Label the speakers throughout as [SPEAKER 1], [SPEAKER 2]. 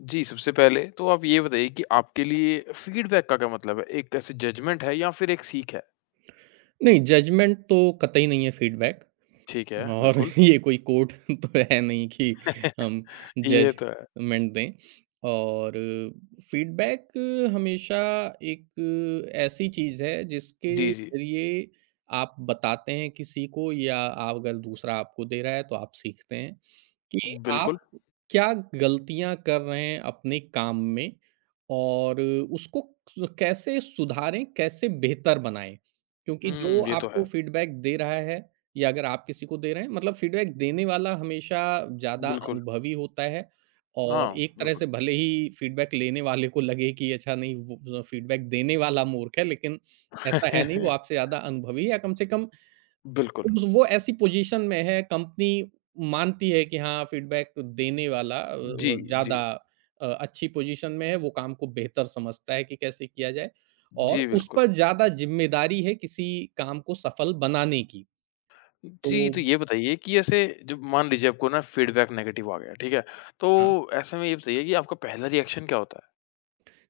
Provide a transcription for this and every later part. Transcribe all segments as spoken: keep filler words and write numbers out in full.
[SPEAKER 1] जी, सबसे पहले तो आप ये बताइए कि आपके लिए फीडबैक का क्या मतलब है? एक ऐसे जजमेंट है या फिर एक सीख है?
[SPEAKER 2] नहीं, जजमेंट तो कतई नहीं है फीडबैक।
[SPEAKER 1] ठीक है,
[SPEAKER 2] और
[SPEAKER 1] बिल्कुल।
[SPEAKER 2] ये कोई कोर्ट तो है नहीं कि हम
[SPEAKER 1] ये तो है।
[SPEAKER 2] जजमेंट दें। और फीडबैक हमेशा एक ऐसी चीज़ है जिसके
[SPEAKER 1] जी, जी।
[SPEAKER 2] ज़रिए आप बताते हैं किसी को, या आप अगर दूसरा आपको दे रहा है तो आप सीखते हैं कि
[SPEAKER 1] बिल्कुल।
[SPEAKER 2] आप क्या गलतियाँ कर रहे हैं अपने काम में, और उसको स कैसे सुधारें, कैसे बेहतर बनाएँ? क्योंकि जो
[SPEAKER 1] हुँ, ये तो
[SPEAKER 2] आपको
[SPEAKER 1] है।
[SPEAKER 2] फीडबैक दे रहा है, या अगर आप किसी को दे रहे हैं, मतलब फीडबैक देने वाला हमेशा ज़्यादा
[SPEAKER 1] बिल्कुल।
[SPEAKER 2] अनुभवी होता है।
[SPEAKER 1] हाँ,
[SPEAKER 2] और एक तरह
[SPEAKER 1] बिल्कुल।
[SPEAKER 2] से भले ही फीडबैक लेने वाले को लगे कि अच्छा नहीं, वो ज़ फीडबैक देने वाला मूर्ख है, लेकिन ऐसा है नहीं। वो आपसे ज़्यादा अनुभवी है, या कम से कम
[SPEAKER 1] बिल्कुल।
[SPEAKER 2] उस वो ऐसी पोज़ीशन में है, कंपनी मानती है कि हाँ, फ़ीडबैक देने वाला
[SPEAKER 1] जी,
[SPEAKER 2] अ, ज़्यादा
[SPEAKER 1] जी।
[SPEAKER 2] अ, अच्छी पोज़ीशन में है, वो काम को बेहतर समझता है कि कैसे किया जाए,
[SPEAKER 1] जी,
[SPEAKER 2] और उस
[SPEAKER 1] बिल्कुल।
[SPEAKER 2] पर ज़्यादा ज़िम्मेदारी है किसी काम को सफल बनाने की। तो
[SPEAKER 1] जी, तो ये बताइए कि ऐसे जब मान लीजिए आपको ना फीडबैक नेगेटिव आ गया, ठीक है? तो
[SPEAKER 2] हाँ,
[SPEAKER 1] ऐसे में ये बताइए कि आपका पहला रिएक्शन क्या होता है?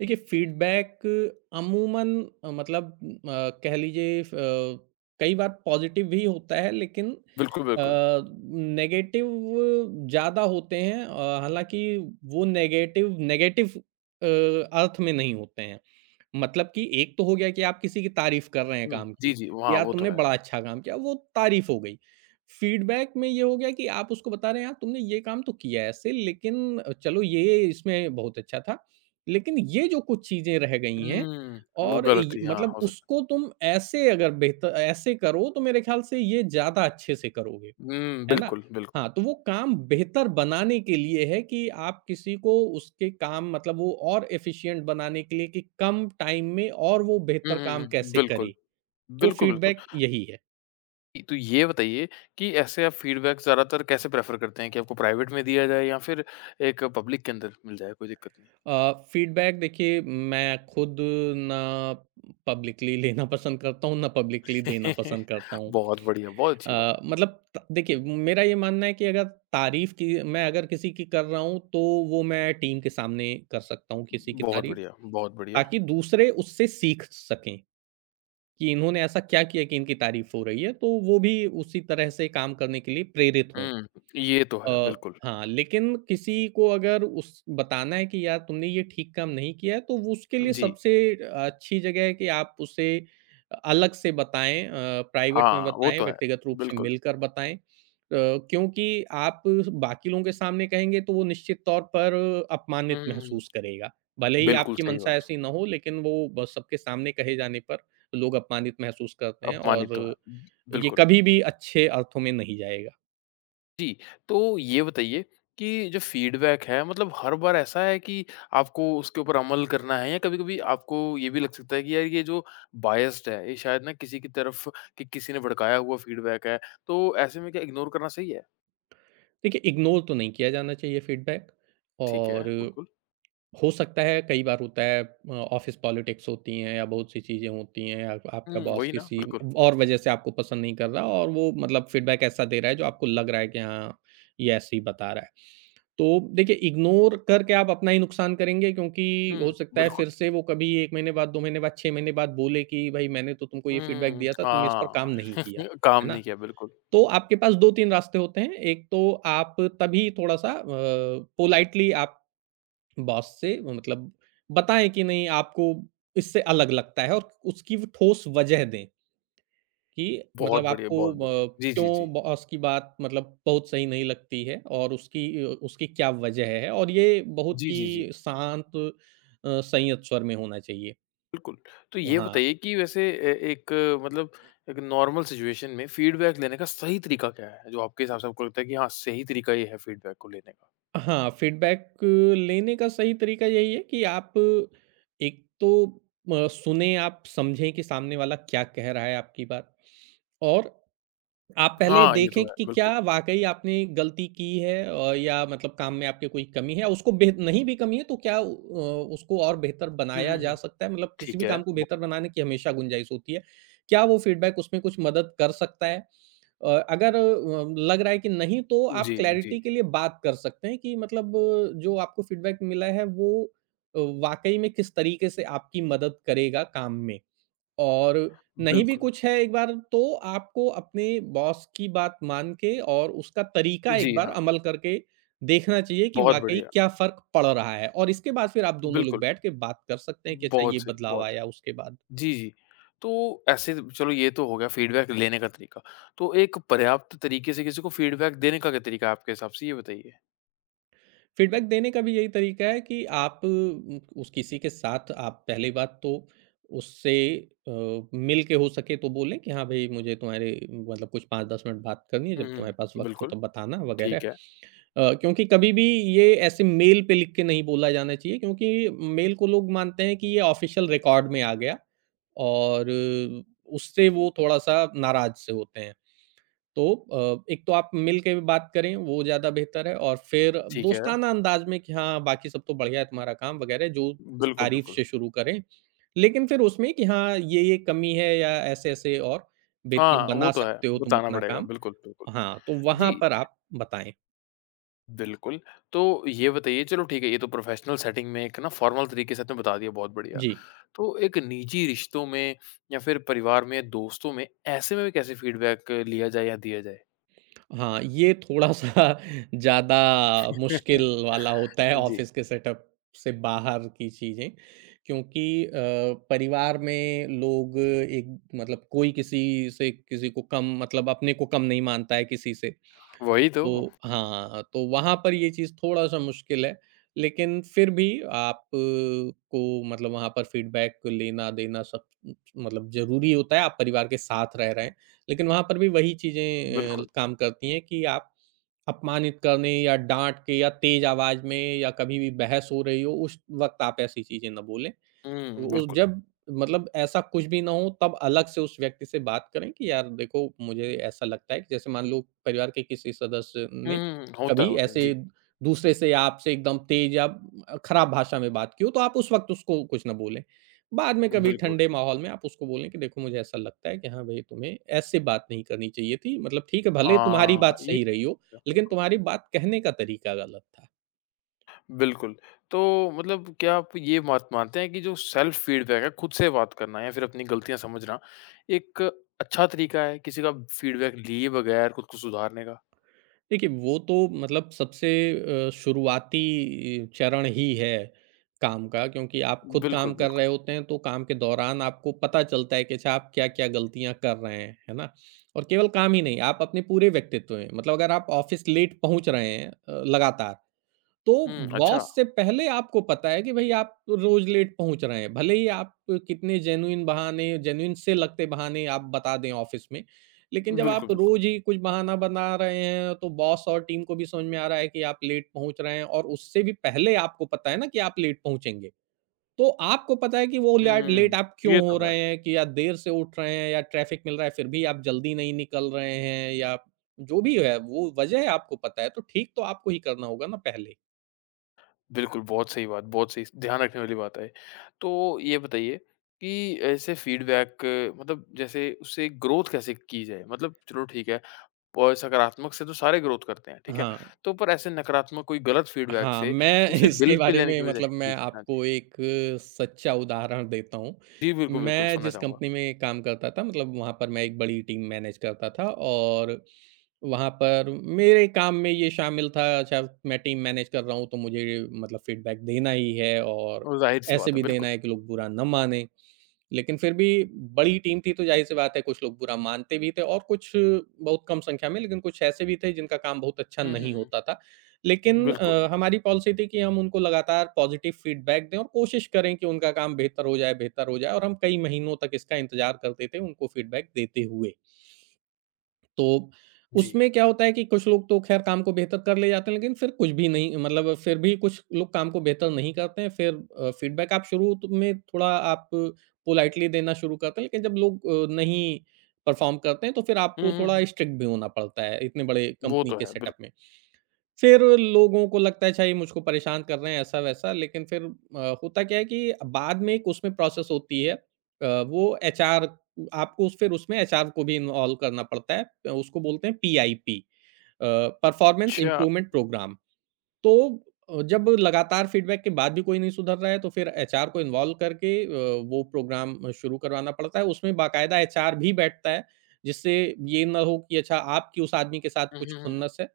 [SPEAKER 2] देखिए फ़ीडबैक अमूमन अ, मतलब अ, कह लीजिए फ कई बार पॉज़िटिव भी होता है, लेकिन अ,
[SPEAKER 1] बिल्कुल, बिल्कुल।
[SPEAKER 2] नेगेटिव ज़्यादा होते हैं। अ, हालाँकि वो नेगेटिव नेगेटिव अ, अर्थ में नहीं होते हैं। मतलब कि एक तो हो गया कि आप किसी की तारीफ़ कर रहे हैं
[SPEAKER 1] हुँ,
[SPEAKER 2] काम
[SPEAKER 1] जी,
[SPEAKER 2] की,
[SPEAKER 1] जी। हाँ,
[SPEAKER 2] यार
[SPEAKER 1] वो तो
[SPEAKER 2] तुमने
[SPEAKER 1] है।
[SPEAKER 2] बड़ा अच्छा काम किया, वो तारीफ़ हो गई। फीडबैक में ये हो गया कि आप उसको बता रहे हैं, यार तुमने ये काम तो किया ऐसे, लेकिन चलो ये इसमें बहुत अच्छा था। लेकिन ये जो कुछ चीज़ें रह गई हैं,
[SPEAKER 1] हुँ, वो
[SPEAKER 2] और
[SPEAKER 1] गलत
[SPEAKER 2] य
[SPEAKER 1] थी। हाँ,
[SPEAKER 2] मतलब
[SPEAKER 1] हो सकता
[SPEAKER 2] उसको तुम ऐसे अगर बेहतर ऐसे करो तो मेरे ख़्याल से ये ज़्यादा अच्छे से करोगे।
[SPEAKER 1] है। हुँ,
[SPEAKER 2] है ना?
[SPEAKER 1] बिल्कुल, बिल्कुल।
[SPEAKER 2] हाँ, तो वो काम बेहतर बनाने के लिए है कि आप किसी को उसके काम, मतलब वो और एफ़िशिएंट बनाने के लिए कि कम टाइम में और वो
[SPEAKER 1] हुँ,
[SPEAKER 2] बेहतर
[SPEAKER 1] हुँ,
[SPEAKER 2] काम
[SPEAKER 1] हुँ।
[SPEAKER 2] कैसे करे,
[SPEAKER 1] बिल्कुल।
[SPEAKER 2] तो
[SPEAKER 1] बिल्कुल, बिल्कुल।
[SPEAKER 2] फ़ीडबैक यही है।
[SPEAKER 1] तो ये बताइए कि ऐसे आप फ़ीडबैक ज़्यादातर कैसे प्रेफ़र करते हैं कि आपको प्राइवेट में दिया जाए या फिर एक पब्लिक के अंदर मिल जाए, कोई दिक्कत नहीं?
[SPEAKER 2] अ, फ़ीडबैक देखिए, मैं खुद ना पब्लिकली लेना पसंद करता हूँ, ना पब्लिकली देना पसंद करता हूँ।
[SPEAKER 1] बहुत बढ़िया, बहुत अच्छी बात
[SPEAKER 2] अ,
[SPEAKER 1] है।
[SPEAKER 2] मतलब त देखिए मेरा ये मानना है कि अगर तारीफ़ की मैं अगर किसी की कर रहा हूँ, तो वो मैं टीम के सामने कर सकता हूँ किसी की
[SPEAKER 1] बहुत
[SPEAKER 2] तारीफ़,
[SPEAKER 1] बढ़िया, बहुत बढ़िया।
[SPEAKER 2] ताकि दूसरे उससे सीख सकें कि इन्होंने ऐसा क्या किया कि इनकी तारीफ़ हो रही है, तो वो भी उसी तरह से काम करने के लिए प्रेरित हों।
[SPEAKER 1] हुँ, ये तो है,
[SPEAKER 2] अ,
[SPEAKER 1] बिल्कुल।
[SPEAKER 2] हाँ, लेकिन किसी को अगर उस बताना है कि यार तुमने ये ठीक काम नहीं किया है, तो वो उसके लिए
[SPEAKER 1] जी,
[SPEAKER 2] सबसे अच्छी जगह है कि आप उसे अलग से बताएँ, अ, प्राइवेट में
[SPEAKER 1] हाँ, वो
[SPEAKER 2] बताएँ,
[SPEAKER 1] तो है।
[SPEAKER 2] व्यक्तिगत रूप से
[SPEAKER 1] बिल्कुल।
[SPEAKER 2] मिलकर बताएँ। अ, क्योंकि आप बाकी लोगों के सामने कहेंगे तो वो निश्चित तौर पर
[SPEAKER 1] हुँ,
[SPEAKER 2] अपमानित
[SPEAKER 1] हुँ, हुँ।
[SPEAKER 2] महसूस करेगा। भले ही
[SPEAKER 1] बिल्कुल
[SPEAKER 2] आपकी
[SPEAKER 1] सही
[SPEAKER 2] मनसा
[SPEAKER 1] बात।
[SPEAKER 2] ऐसी ना हो, लेकिन वो ब सबके सामने कहे जाने पर लोग अपमानित महसूस करते हैं,
[SPEAKER 1] अपमानित तो है।
[SPEAKER 2] और ये
[SPEAKER 1] बिल्कुल।
[SPEAKER 2] कभी भी अच्छे अर्थों में नहीं जाएगा।
[SPEAKER 1] जी, तो ये बताइए कि जो फीडबैक है मतलब हर बार ऐसा है कि आपको उसके ऊपर अमल करना है या कभी-कभी आपको ये भी लग सकता है कि यार ये जो बायस्ड है, ये शायद ना किसी की तरफ कि किसी ने भड़काया हुआ फीडबैक है, तो ऐसे में क्या इग्नोर करना सही है?
[SPEAKER 2] देखिए, इग्नोर तो नहीं किया जाना चाहिए फीडबैक।
[SPEAKER 1] ठीक है।
[SPEAKER 2] और
[SPEAKER 1] बिल्कुल।
[SPEAKER 2] हो सकता है, कई बार होता है अ, ऑफ़िस पॉलिटिक्स होती हैं या बहुत सी चीज़ें होती हैं, आप आपका
[SPEAKER 1] हुँ,
[SPEAKER 2] बॉस
[SPEAKER 1] वही ना।
[SPEAKER 2] किसी
[SPEAKER 1] बिल्कुल।
[SPEAKER 2] और वजह से आपको पसंद नहीं कर रहा, और वो मतलब फीडबैक ऐसा दे रहा है जो आपको लग रहा है कि हाँ, ये ऐसे ही बता रहा है। तो देखिए, इग्नोर करके आप अपना ही नुकसान करेंगे, क्योंकि हो
[SPEAKER 1] हुँ,
[SPEAKER 2] सकता है
[SPEAKER 1] बिल्कुल।
[SPEAKER 2] फिर से वो कभी एक महीने बाद, दो महीने बाद, छह महीने बाद बोले कि, "भई मैंने तो तुमको ये फीडबैक
[SPEAKER 1] हुँ,
[SPEAKER 2] दिया था, तुमने इस पर
[SPEAKER 1] हाँ,
[SPEAKER 2] काम नहीं किया।"
[SPEAKER 1] काम
[SPEAKER 2] है ना?
[SPEAKER 1] नहीं किया बिल्कुल।
[SPEAKER 2] तो आपके पास दो तीन रास्ते होते हैं। एक तो आप तभी थोड़ा-सा अ, पोलाइटली आप बॉस से, मतलब बताएँ कि नहीं आपको इससे अलग लगता है, और उसकी वो ठोस वजह दें कि
[SPEAKER 1] बहुत
[SPEAKER 2] मतलब
[SPEAKER 1] बढ़िया,
[SPEAKER 2] आपको
[SPEAKER 1] बहुत बढ़िया।
[SPEAKER 2] अ,
[SPEAKER 1] जी, जी, जी।
[SPEAKER 2] क्यों बॉस की बात, मतलब बहुत सही नहीं लगती है, और उसकी अ, उसकी क्या वजह है, और ये बहुत
[SPEAKER 1] जी,
[SPEAKER 2] ही
[SPEAKER 1] जी, जी।
[SPEAKER 2] शांत अ, संयत स्वर में होना चाहिए।
[SPEAKER 1] बिल्कुल, तो ये
[SPEAKER 2] हाँ।
[SPEAKER 1] बताइए कि वैसे ए एक अ, मतलब एक नॉर्मल सिचुएशन में फीडबैक लेने का सही तरीका क्या है? जो आपके हिसाब से आपको लगता है कि हाँ, सही तरीका ये है फीडबैक को लेने का?
[SPEAKER 2] हाँ, फीडबैक लेने का सही तरीका यही है कि आप एक तो अ, सुनें, आप समझें कि सामने वाला क्या कह रहा है आपकी बात, और आप पहले
[SPEAKER 1] हाँ, ये तो
[SPEAKER 2] देखें
[SPEAKER 1] है,
[SPEAKER 2] कि क्या
[SPEAKER 1] बिल्कुल।
[SPEAKER 2] वाक़ई आपने गलती की है, अ, या मतलब काम में आपके कोई कमी है, उसको बेह नहीं भी कमी है तो क्या अ, उसको और बेहतर
[SPEAKER 1] हुँ,
[SPEAKER 2] बनाया
[SPEAKER 1] हुँ,
[SPEAKER 2] जा
[SPEAKER 1] हुँ।
[SPEAKER 2] सकता है? मतलब किसी
[SPEAKER 1] ठीक
[SPEAKER 2] भी
[SPEAKER 1] है,
[SPEAKER 2] काम को
[SPEAKER 1] ब
[SPEAKER 2] बेहतर बनाने की हमेशा गुंजाइश होती है। क्या वो फीडबैक उसमें कुछ मदद कर सकता है? अ, अगर अ, लग रहा है कि नहीं, तो आप
[SPEAKER 1] जी, जी,
[SPEAKER 2] क्लैरिटी के लिए बात कर सकते हैं कि मतलब अ, जो आपको फीडबैक मिला है वो अ, वाकई में किस तरीके से आपकी मदद करेगा काम में। और नहीं भी
[SPEAKER 1] बिल्कुल।
[SPEAKER 2] कुछ है, एक बार तो आपको अपने बॉस की बात मान के और उसका तरीका एक
[SPEAKER 1] जी
[SPEAKER 2] बार
[SPEAKER 1] हाँ,
[SPEAKER 2] अमल करके देखना चाहिए कि
[SPEAKER 1] बहुत
[SPEAKER 2] वाक़ई
[SPEAKER 1] बढ़िया,
[SPEAKER 2] क्या फ़र्क पड़ रहा है, और इसके बाद फिर आप दोनों लोग
[SPEAKER 1] बिल्कुल,
[SPEAKER 2] बैठ के बात कर सकते हैं कि अच्छा ये
[SPEAKER 1] बहुत सही,
[SPEAKER 2] बदलाव
[SPEAKER 1] बहुत
[SPEAKER 2] आया
[SPEAKER 1] सही।
[SPEAKER 2] उसके बाद।
[SPEAKER 1] जी, जी, तो ऐसे चलो ये तो हो गया फीडबैक लेने का तरीका, तो एक पर्याप्त तरीके से किसी को फीडबैक देने का क्या तरीका है आपके हिसाब से? ये बताइए।
[SPEAKER 2] फीडबैक देने का भी यही तरीका है कि आप उम, उस किसी के साथ आप पहली बात तो उससे अ, मिल के हो सके तो बोलें कि हाँ भाई, मुझे तुम्हारे, मतलब कुछ पाँच दस मिनट बात करनी है,
[SPEAKER 1] हुँ,
[SPEAKER 2] जब तुम्हारे पास
[SPEAKER 1] हुँ,
[SPEAKER 2] वक़्त हो
[SPEAKER 1] बिल्कुल,
[SPEAKER 2] तब बताना वग़ैरह।
[SPEAKER 1] ठीक है,
[SPEAKER 2] अ, क्योंकि कभी भी ये ऐसे मेल पे लिख के नहीं बोला जाना चाहिए, क्योंकि मेल को लोग मानते हैं कि ये ऑफ़िशियल रिकॉर्ड में आ गया, और अ, उससे वो थोड़ा-सा नाराज़ से होते हैं। तो अ, एक तो आप मिल के भी बात करें, वो ज़्यादा बेहतर है, और फिर
[SPEAKER 1] ठीक है।
[SPEAKER 2] दोस्ताना अंदाज़ में कि हाँ, बाकी सब तो बढ़िया है तुम्हारा काम वगैरह, जो उस
[SPEAKER 1] बिल्कुल,
[SPEAKER 2] तारीफ़
[SPEAKER 1] बिल्कुल।
[SPEAKER 2] से शुरू करें। लेकिन फिर उसमें कि हाँ, ये-ये कमी है या ऐसे-ऐसे और बेहतर
[SPEAKER 1] हाँ, वो
[SPEAKER 2] बना
[SPEAKER 1] तो है,
[SPEAKER 2] सकते हो तुम
[SPEAKER 1] बताना
[SPEAKER 2] अपना
[SPEAKER 1] पड़ेगा।
[SPEAKER 2] काम।
[SPEAKER 1] बिल्कुल, बिल्कुल।
[SPEAKER 2] हाँ, तो वहाँ
[SPEAKER 1] जी,
[SPEAKER 2] पर आप बताएँ।
[SPEAKER 1] बिल्कुल। तो ये बताइए चलो ठीक है, ये तो प्रोफ़ेशनल सेटिंग में एक ना फ़ॉर्मल तरीके से आपने बता दिया, बहुत बढ़िया।
[SPEAKER 2] जी।
[SPEAKER 1] तो एक निजी रिश्तों में या फिर परिवार में, दोस्तों में, ऐसे में भी कैसे फ़ीडबैक लिया जाए या दिया जाए?
[SPEAKER 2] हाँ, ये थोड़ा-सा ज़्यादा मुश्किल वाला होता है,
[SPEAKER 1] जी,
[SPEAKER 2] ऑफ़िस के सेटअप से बाहर की चीज़ें, क्योंकि अ, परिवार में लोग एक, मतलब कोई किसी से किसी को कम, मतलब अपने को कम नहीं मानता है किसी से।
[SPEAKER 1] वही तो।
[SPEAKER 2] तो हाँ, तो वहाँ पर ये चीज़ थोड़ा-सा मुश्किल है, लेकिन फिर भी आप अ, को मतलब वहाँ पर फीडबैक लेना-देना सब मतलब ज़रूरी होता है, आप परिवार के साथ रह रहे हैं। लेकिन वहाँ पर भी वही चीज़ें अ,
[SPEAKER 1] बिल्कुल।
[SPEAKER 2] काम करती हैं कि आप अपमानित करने या डाँट के या तेज़ आवाज़ में, या कभी भी बहस हो रही हो, उस वक़्त आप ऐसी चीज़ें ना बोलें।
[SPEAKER 1] हुँ,
[SPEAKER 2] वो
[SPEAKER 1] बिल्कुल।
[SPEAKER 2] जब, मतलब ऐसा कुछ भी ना हो, तब अलग से उस व्यक्ति से बात करें कि यार देखो मुझे ऐसा लगता है कि, जैसे मान लो परिवार के किसी सदस्य
[SPEAKER 1] हुँ,
[SPEAKER 2] ने
[SPEAKER 1] हुँ, हुँ, होता है,
[SPEAKER 2] कभी
[SPEAKER 1] होता है। जी,
[SPEAKER 2] ऐसे दूसरे से आपसे एकदम तेज या खराब भाषा में बात की हो, तो आप उस वक्त उसको कुछ ना बोलें। बाद में कभी
[SPEAKER 1] बिल्कुल।
[SPEAKER 2] ठंडे माहौल में आप उसको बोलें कि देखो मुझे ऐसा लगता है कि हाँ भाई, तुम्हें ऐसे बात नहीं करनी चाहिए थी, मतलब ठीक है भले तुम्हारी
[SPEAKER 1] हाँ,
[SPEAKER 2] बात
[SPEAKER 1] ये
[SPEAKER 2] सही रही हो, लेकिन तुम्हारी बात कहने का तरीका गलत था।
[SPEAKER 1] बिल्कुल। तो मतलब क्या आप ये बात मानते हैं कि जो सेल्फ फ़ीडबैक है, खुद से बात करना या फिर अपनी गलतियाँ समझना, एक अच्छा तरीका है किसी का फ़ीडबैक लिए बगैर खुद को सुधारने का?
[SPEAKER 2] देखिए, वो तो मतलब सबसे अ, शुरुआती चरण ही है काम का, क्योंकि आप खुद
[SPEAKER 1] बिल्कुल,
[SPEAKER 2] काम कर
[SPEAKER 1] बिल्कुल।
[SPEAKER 2] रहे होते हैं, तो काम के दौरान आपको पता चलता है कि अच्छा आप क्या-क्या गलतियाँ कर रहे हैं, है ना? और केवल काम ही नहीं, आप अपने पूरे व्यक्तित्व में, मतलब अगर आप ऑफ़िस लेट पहुँच रहे हैं अ, लगातार, तो
[SPEAKER 1] हुँ,
[SPEAKER 2] बॉस
[SPEAKER 1] अच्छा।
[SPEAKER 2] से पहले आपको पता है कि भई आप रोज़ लेट पहुँच रहे हैं। भले ही आप कितने जेनुइन बहाने, जेनुइन से लगते बहाने आप बता दें ऑफ़िस में, लेकिन जब आप
[SPEAKER 1] बिल्कुल, बिल्कुल।
[SPEAKER 2] रोज़ ही कुछ बहाना बना रहे हैं, तो बॉस और टीम को भी समझ में आ रहा है कि आप लेट पहुँच रहे हैं, और उससे भी पहले आपको पता है ना कि आप लेट पहुँचेंगे। तो आपको पता है कि वो लैट लेट
[SPEAKER 1] हुँ,
[SPEAKER 2] आप क्यों
[SPEAKER 1] ये
[SPEAKER 2] हो
[SPEAKER 1] तो है।
[SPEAKER 2] रहे हैं कि या देर से उठ रहे हैं या ट्रैफ़िक मिल रहा है, फिर भी आप जल्दी नहीं निकल रहे हैं, या जो भी है, वो वजह है आपको पता है, तो ठीक तो आपको ही करना होगा ना पहले।
[SPEAKER 1] बिल्कुल, बहुत सही बात, बहुत सही, ध्यान रखने वाली बात है। तो ये बताइए कि ऐसे फ़ीडबैक मतलब जैसे उससे ग्रोथ कैसे की जाए? मतलब चलो ठीक है वो सकारात्मक से तो सारे ग्रोथ करते हैं, ठीक है?
[SPEAKER 2] हाँ,
[SPEAKER 1] तो पर ऐसे नकारात्मक कोई गलत फ़ीडबैक
[SPEAKER 2] हाँ,
[SPEAKER 1] से
[SPEAKER 2] मैं
[SPEAKER 1] उसे दिल
[SPEAKER 2] इसके
[SPEAKER 1] पे
[SPEAKER 2] बारे
[SPEAKER 1] लेने
[SPEAKER 2] में,
[SPEAKER 1] की बजाय
[SPEAKER 2] मतलब मैं
[SPEAKER 1] जी, हाँ जी।
[SPEAKER 2] आपको एक सच्चा उदाहरण देता हूँ।
[SPEAKER 1] जी, बिल्कुल, बिल्कुल
[SPEAKER 2] मैं
[SPEAKER 1] सुनना
[SPEAKER 2] जिस
[SPEAKER 1] चाहूँगा।
[SPEAKER 2] कंपनी में काम करता था, मतलब वहाँ पर मैं एक बड़ी टीम मैनेज करता था, और वहाँ पर मेरे काम में ये शामिल था, अच्छा मैं टीम मैनेज कर रहा हूँ तो मुझे, मतलब फीडबैक देना ही है, और
[SPEAKER 1] और ज़ाहिर-सी
[SPEAKER 2] ऐसे
[SPEAKER 1] बात है,
[SPEAKER 2] भी देना
[SPEAKER 1] बिल्कुल।
[SPEAKER 2] है कि लोग बुरा ना माने। लेकिन फिर भी बड़ी टीम थी, तो ज़ाहिर-सी बात है कुछ लोग बुरा मानते भी थे, और कुछ बहुत कम संख्या में, लेकिन कुछ ऐसे भी थे जिनका काम बहुत अच्छा
[SPEAKER 1] हुँ, हुँ,
[SPEAKER 2] नहीं
[SPEAKER 1] हुँ।
[SPEAKER 2] होता था। लेकिन
[SPEAKER 1] बिल्कुल,
[SPEAKER 2] अ, हमारी पॉलिसी थी कि हम उनको लगातार पॉज़िटिव फ़ीडबैक दें और कोशिश करें कि उनका काम बेहतर हो जाए, बेहतर हो जाए, और हम कई महीनों तक इसका इंतज़ार करते थे उनको फ़ीडबैक देते हुए। तो
[SPEAKER 1] जी।
[SPEAKER 2] उसमें क्या होता है कि कुछ लोग तो ख़ैर काम को बेहतर कर ले जाते हैं, लेकिन फिर कुछ भी नहीं, मतलब फिर भी कुछ लोग काम को बेहतर नहीं करते हैं। फिर अ, फ़ीडबैक आप शुरू त में थोड़ा आप पोलाइटली देना शुरू करते हैं, लेकिन जब लोग अ, नहीं परफ़ॉर्म करते हैं, तो फिर
[SPEAKER 1] हुँ,
[SPEAKER 2] आपको
[SPEAKER 1] हुँ,
[SPEAKER 2] थोड़ा
[SPEAKER 1] हुँ।
[SPEAKER 2] स्ट्रिक्ट भी होना पड़ता है, इतने बड़े
[SPEAKER 1] वो
[SPEAKER 2] कंपनी
[SPEAKER 1] तो
[SPEAKER 2] के
[SPEAKER 1] है, बिल्क
[SPEAKER 2] सेटअप में। फिर लोगों को लगता है अच्छा ये मुझको परेशान कर रहे हैं ऐसा-वैसा, लेकिन फिर अ, होता क्या है कि बाद में एक उसमें प्रोसेस होती है। अ, वो एचआर, आपको उस फिर उसमें एचआर को भी इन्वॉल्व करना पड़ता है। उसको बोलते हैं पीआईपी, अ, परफॉर्मेंस
[SPEAKER 1] अच्छा।
[SPEAKER 2] Improvement programme. तो अ, जब लगातार फीडबैक के बाद भी कोई नहीं सुधर रहा है, तो फिर एचआर को इन्वॉल्व करके अ, वो प्रोग्राम शुरू करवाना पड़ता है। उसमें बाकायदा एचआर भी बैठता है, जिससे ये ना हो कि अच्छा आपकी उस आदमी के साथ
[SPEAKER 1] हुँ,
[SPEAKER 2] कुछ
[SPEAKER 1] हुँ, हुँ, हुँ।
[SPEAKER 2] खुन्नस है।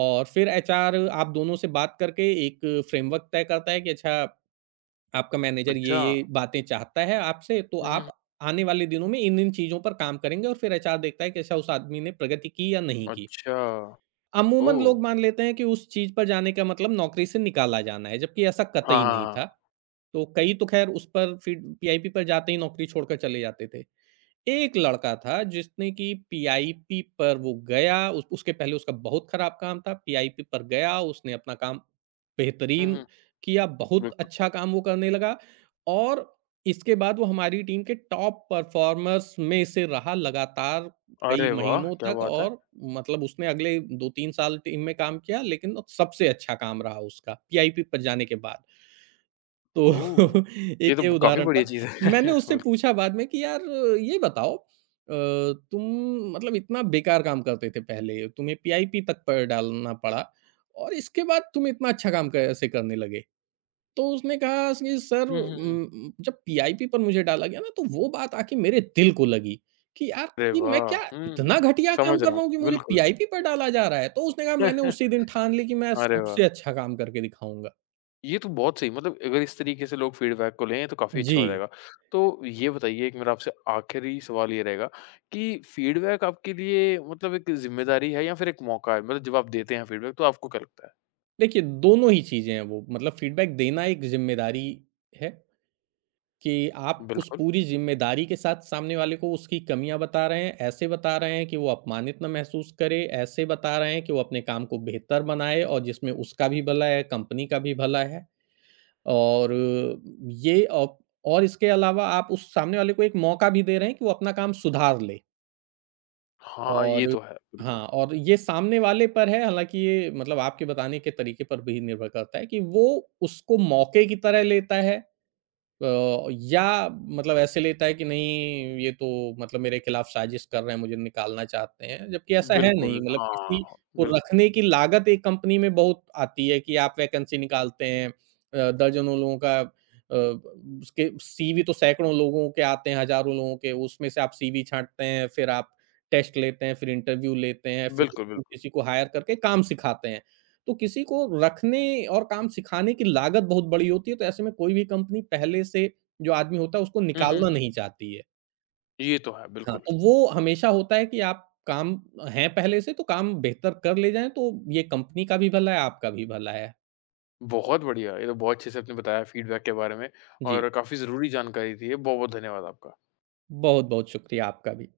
[SPEAKER 2] और फिर एचआर आप दोनों से बात करके एक फ्रेमवर्क तय करता है कि अच्छा आपका मैनेजर
[SPEAKER 1] अच्छा।
[SPEAKER 2] ये-ये बातें चाहता है आपसे, तो
[SPEAKER 1] हुँ, हुँ, हुँ।
[SPEAKER 2] आप आने वाले दिनों में इन-इन चीज़ों पर काम करेंगे, और फिर एचआर देखता है कि अच्छा उस आदमी ने प्रगति की या नहीं की।
[SPEAKER 1] अच्छा।
[SPEAKER 2] अमूमन
[SPEAKER 1] ओह!
[SPEAKER 2] लोग मान लेते हैं कि उस चीज़ पर जाने का मतलब नौकरी से निकाला जाना है, जबकि ऐसा
[SPEAKER 1] हाँ,
[SPEAKER 2] कतई
[SPEAKER 1] हाँ,
[SPEAKER 2] नहीं
[SPEAKER 1] हाँ।
[SPEAKER 2] था। तो कई तो खैर उस पर फिर, पीआईपी पर जाते ही नौकरी छोड़कर चले जाते थे। एक लड़का था, जिसने कि पीआईपी पर वो गया। उस उसके पहले उसका बहुत खराब काम था, पीआईपी पर गया, उसने अपना काम
[SPEAKER 1] हुँ,
[SPEAKER 2] बेहतरीन
[SPEAKER 1] हुँ,
[SPEAKER 2] किया, बहुत
[SPEAKER 1] बिल्कुल।
[SPEAKER 2] अच्छा काम वो करने लगा, और इसके बाद वो हमारी टीम के टॉप परफ़ॉर्मर्स में से रहा लगातार कई
[SPEAKER 1] अरे वाह!
[SPEAKER 2] महीनों
[SPEAKER 1] क्या
[SPEAKER 2] तक।
[SPEAKER 1] बात है।
[SPEAKER 2] और मतलब उसने अगले दो तीन साल टीम में काम किया, लेकिन सबसे अच्छा काम रहा उसका, पीआईपी पर जाने के बाद। तो
[SPEAKER 1] ओह! ये
[SPEAKER 2] एक
[SPEAKER 1] तो
[SPEAKER 2] ये
[SPEAKER 1] काफ़ी
[SPEAKER 2] उदाहरण
[SPEAKER 1] बढ़िया
[SPEAKER 2] था।
[SPEAKER 1] चीज़ है।
[SPEAKER 2] मैंने उससे
[SPEAKER 1] बिल्क
[SPEAKER 2] पूछा बाद में कि यार, ये बताओ अ, तुम मतलब इतना बेकार काम करते थे पहले, तुम्हें पीआईपी तक प डालना पड़ा, और इसके बाद तुम इतना अच्छा काम कैसे करने लगे? तो उसने कहा कि सर
[SPEAKER 1] हुँ, हुँ, हुँ।
[SPEAKER 2] उम, जब पीआईपी पर मुझे डाला गया ना, तो वो बात आके मेरे दिल को लगी कि यार,
[SPEAKER 1] अरे
[SPEAKER 2] कि मैं
[SPEAKER 1] वाह!
[SPEAKER 2] क्या
[SPEAKER 1] हुँ,
[SPEAKER 2] इतना घटिया काम
[SPEAKER 1] समझ
[SPEAKER 2] कर
[SPEAKER 1] रहा हूँ,
[SPEAKER 2] रहा हूँ कि मुझे
[SPEAKER 1] बिल्कुल।
[SPEAKER 2] पीआईपी पर डाला जा रहा है? तो उसने कहा मैंने उसी दिन ठान ली कि मैं
[SPEAKER 1] अरे वाह!
[SPEAKER 2] सबसे अच्छा काम करके दिखाऊँगा।
[SPEAKER 1] ये तो बहुत सही मतलब अगर इस तरीके से लोग फीडबैक को लें तो काफ़ी अच्छा
[SPEAKER 2] जी।
[SPEAKER 1] हो जाएगा। तो ये बताइए एक मेरा आपसे आखिरी सवाल ये रहेगा कि फीडबैक आपके लिए मतलब एक ज़िम्मेदारी है या फिर एक मौका है? मतलब जब आप देते हैं फीडबैक तो आपको क्या लगता है?
[SPEAKER 2] देखिए, दोनों ही चीज़ें हैं वो, मतलब फ़ीडबैक देना एक ज़िम्मेदारी है कि आप उस
[SPEAKER 1] बिल्कुल।
[SPEAKER 2] पूरी ज़िम्मेदारी के साथ सामने वाले को उसकी कमियाँ बता रहे हैं, ऐसे बता रहे हैं कि वो अपमानित ना महसूस करे, ऐसे बता रहे हैं कि वो अपने काम को बेहतर बनाए, और जिसमें उसका भी भला है, कंपनी का भी भला है। और ये औ और इसके अलावा आप उस सामने वाले को एक मौका भी दे रहे हैं कि वो अपना काम सुधार ले।
[SPEAKER 1] हाँ, ये
[SPEAKER 2] और
[SPEAKER 1] तो है, बिल्कुल।
[SPEAKER 2] हाँ, और ये सामने वाले पर है, हालाँकि ये मतलब आपके बताने के तरीके पर भी निर्भर करता है कि वो उसको मौके की तरह लेता है, अ, या मतलब ऐसे लेता है कि नहीं ये तो मतलब मेरे खिलाफ साजिश कर रहे हैं, मुझे निकालना चाहते हैं, जबकि ऐसा है। हुँ। नहीं
[SPEAKER 1] बिल्कुल,
[SPEAKER 2] मतलब किसी
[SPEAKER 1] हाँ,
[SPEAKER 2] को
[SPEAKER 1] बिल्कुल,
[SPEAKER 2] रखने की लागत एक कंपनी में बहुत आती है कि आप वैकेंसी निकालते हैं, अ, दर्जनों लोगों का, अ, उसके सीवी तो सैकड़ों लोगों के आते हैं, हज़ारों लोगों के, उसमें से आप सीवी छाँटते हैं, फिर आप टेस्ट लेते हैं, फिर इंटरव्यू लेते हैं, फिर
[SPEAKER 1] बिल्कुल, बिल्कुल।
[SPEAKER 2] किसी को हायर करके काम सिखाते हैं। तो किसी को रखने और काम सिखाने की लागत बहुत बड़ी होती है, तो ऐसे में कोई भी कंपनी पहले से जो आदमी होता है उसको
[SPEAKER 1] हुँ, हुँ,
[SPEAKER 2] निकालना
[SPEAKER 1] हुँ।
[SPEAKER 2] नहीं चाहती है।
[SPEAKER 1] ये तो है,
[SPEAKER 2] हाँ।
[SPEAKER 1] बिल्कुल।
[SPEAKER 2] तो वो हमेशा होता है कि आप काम हैं पहले से, तो काम बेहतर कर ले जाएँ, तो ये कंपनी का भी भला है, आपका भी भला है।
[SPEAKER 1] बहुत बढ़िया, ये तो बहुत अच्छे से आपने बताया फीडबैक के बारे में
[SPEAKER 2] जी,
[SPEAKER 1] और काफ़ी ज़रूरी जानकारी थी ये। बहुत-बहुत धन्यवाद आपका।
[SPEAKER 2] बहुत-बहुत शुक्रिया आपका भी।